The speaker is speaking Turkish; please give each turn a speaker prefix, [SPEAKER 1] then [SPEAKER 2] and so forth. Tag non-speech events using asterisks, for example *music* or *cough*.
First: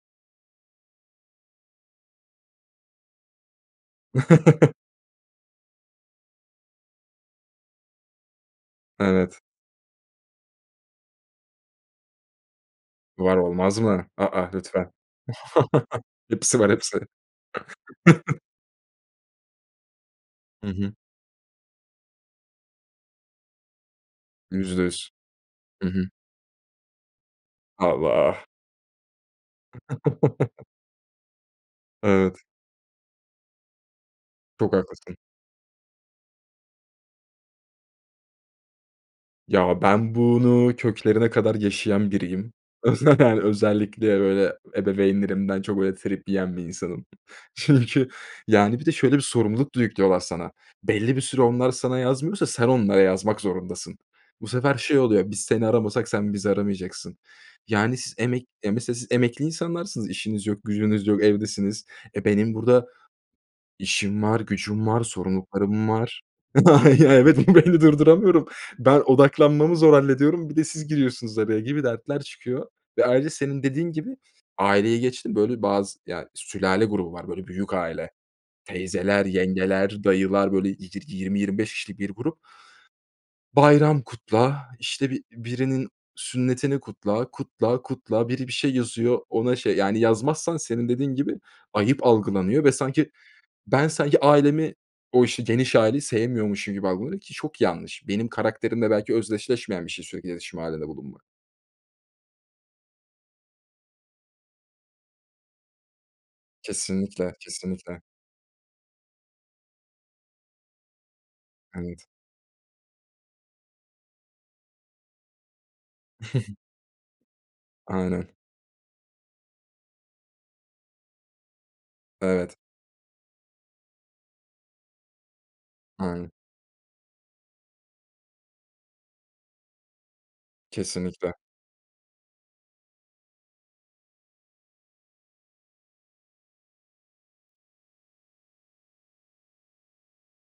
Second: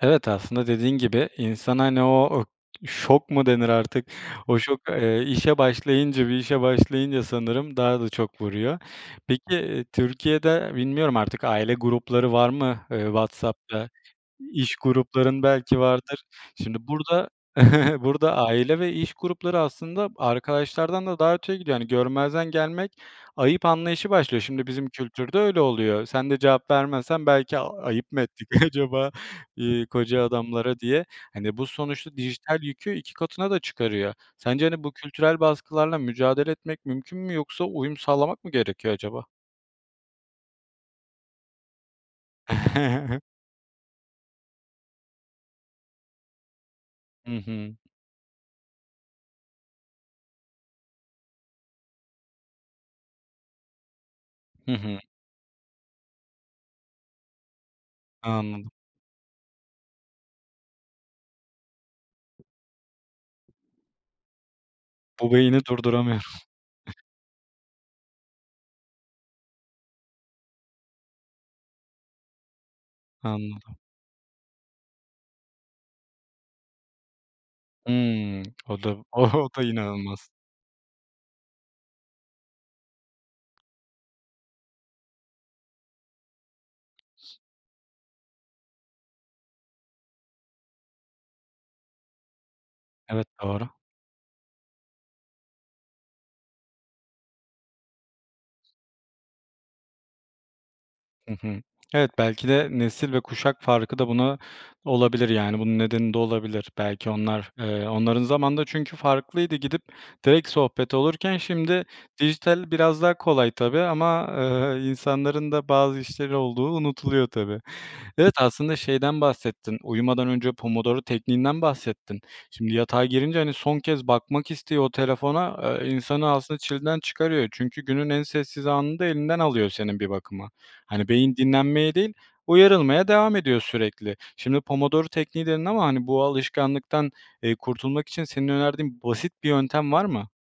[SPEAKER 1] Evet, aslında dediğin gibi, insan, hani, o şok mu denir artık, o
[SPEAKER 2] *chuckles*
[SPEAKER 1] şok, eee, işe başlayınca, bir işe başlayınca sanırım daha da çok vuruyor. Peki,
[SPEAKER 2] Evet.
[SPEAKER 1] eee, Türkiye'de bilmiyorum artık aile grupları var mı, eee,
[SPEAKER 2] Var olmaz
[SPEAKER 1] WhatsApp'ta?
[SPEAKER 2] mı? A, a!
[SPEAKER 1] İş
[SPEAKER 2] Lütfen.
[SPEAKER 1] grupların belki
[SPEAKER 2] *chuckles*
[SPEAKER 1] vardır.
[SPEAKER 2] Hepsi var
[SPEAKER 1] Şimdi
[SPEAKER 2] hepsi.
[SPEAKER 1] burada *chuckles* burada
[SPEAKER 2] *chuckles*
[SPEAKER 1] aile ve iş grupları aslında
[SPEAKER 2] Hı hı.
[SPEAKER 1] arkadaşlardan da daha öteye gidiyor. Hani görmezden gelmek ayıp anlayışı başlıyor. Şimdi
[SPEAKER 2] yüzde
[SPEAKER 1] bizim
[SPEAKER 2] yüz
[SPEAKER 1] kültürde öyle
[SPEAKER 2] Hı hı.
[SPEAKER 1] oluyor. Sen de cevap vermezsen belki "A, ayıp mı
[SPEAKER 2] Allah!
[SPEAKER 1] ettik *chuckles* acaba, iii, koca
[SPEAKER 2] *chuckles*
[SPEAKER 1] adamlara?" diye. Hani, bu sonuçta
[SPEAKER 2] Evet.
[SPEAKER 1] dijital yükü 2 katına da çıkarıyor. Sence,
[SPEAKER 2] Çok
[SPEAKER 1] hani, bu
[SPEAKER 2] haklısın.
[SPEAKER 1] kültürel baskılarla mücadele etmek mümkün mü? Yoksa uyum sağlamak mı gerekiyor acaba?
[SPEAKER 2] Ya, ben bunu köklerine kadar yaşayan biriyim.
[SPEAKER 1] *chuckles*
[SPEAKER 2] *unintelligible* Özellikle, böyle, ebeveynlerimden çok öyle trip yiyen bir insanım.
[SPEAKER 1] Hı hı.
[SPEAKER 2] Çünkü, yani, bir de şöyle bir sorumluluk da yüklüyorlar sana: Belli bir süre onlar sana yazmıyorsa sen onlara yazmak zorundasın. Bu
[SPEAKER 1] Hı
[SPEAKER 2] sefer
[SPEAKER 1] hı.
[SPEAKER 2] şey oluyor: "Biz seni aramasak sen bizi aramayacaksın." Yani, s emek
[SPEAKER 1] Anladım.
[SPEAKER 2] mesela, siz emekli insanlarsınız, işiniz yok, gücünüz yok, evdesiniz. E, benim burada işim var, gücüm var,
[SPEAKER 1] Bu beyni
[SPEAKER 2] sorumluluklarım var.
[SPEAKER 1] durduramıyorum. *chuckles*
[SPEAKER 2] *unintelligible* Ya, evet, bu beyni durduramıyorum. "Ben odaklanmamı zor hallediyorum, bir de siz giriyorsunuz araya." gibi dertler çıkıyor. Ve ayrıca, senin
[SPEAKER 1] Anladım.
[SPEAKER 2] dediğin gibi, aileyi geçtim, böyle, bazı, ya, sülale grubu var böyle büyük aile;
[SPEAKER 1] Hımm, o da
[SPEAKER 2] teyzeler,
[SPEAKER 1] o da
[SPEAKER 2] yengeler,
[SPEAKER 1] inanılmaz.
[SPEAKER 2] dayılar, böyle, yi yirmi 25 kişilik bir grup. Bayram kutla, işte, bi birinin sünnetini kutla, kutla, kutla... Biri bir şey yazıyor, ona şey Yani yazmazsan senin dediğin gibi ayıp algılanıyor ve sanki
[SPEAKER 1] Evet, doğru.
[SPEAKER 2] ben ailemi, o, işte, geniş aileyi sevmiyormuşum gibi algılanıyor ki çok yanlış. Benim karakterimle belki özdeşleşmeyen bir şey sürekli iletişim hâlinde bulunmak.
[SPEAKER 1] Hı hı. Evet, belki de nesil ve kuşak farkı da buna olabilir, yani bunun nedeni de olabilir. Belki
[SPEAKER 2] Kesinlikle,
[SPEAKER 1] onlar, eee,
[SPEAKER 2] kesinlikle.
[SPEAKER 1] onların zamanında çünkü farklıydı. Gidip direkt sohbet olurken şimdi
[SPEAKER 2] Evet.
[SPEAKER 1] dijital biraz daha kolay tabii ama, eee, insanların da bazı işleri
[SPEAKER 2] *chuckles*
[SPEAKER 1] olduğu unutuluyor tabii.
[SPEAKER 2] Aynen.
[SPEAKER 1] Evet, aslında şeyden bahsettin, uyumadan önce Pomodoro Tekniğinden bahsettin.
[SPEAKER 2] Evet.
[SPEAKER 1] Şimdi yatağa girince, hani, son kez bakmak istiyor o telefona, eee, insanı
[SPEAKER 2] Aynen.
[SPEAKER 1] aslında çileden çıkarıyor. Çünkü günün en sessiz anını da elinden alıyor senin bir bakıma. Hani,
[SPEAKER 2] Kesinlikle.
[SPEAKER 1] beyin dinlenmeye değil, uyarılmaya devam ediyor sürekli. Şimdi Pomodoro Tekniği dedin ama, hani, bu alışkanlıktan, eee, kurtulmak için senin önerdiğin basit bir yöntem var mı?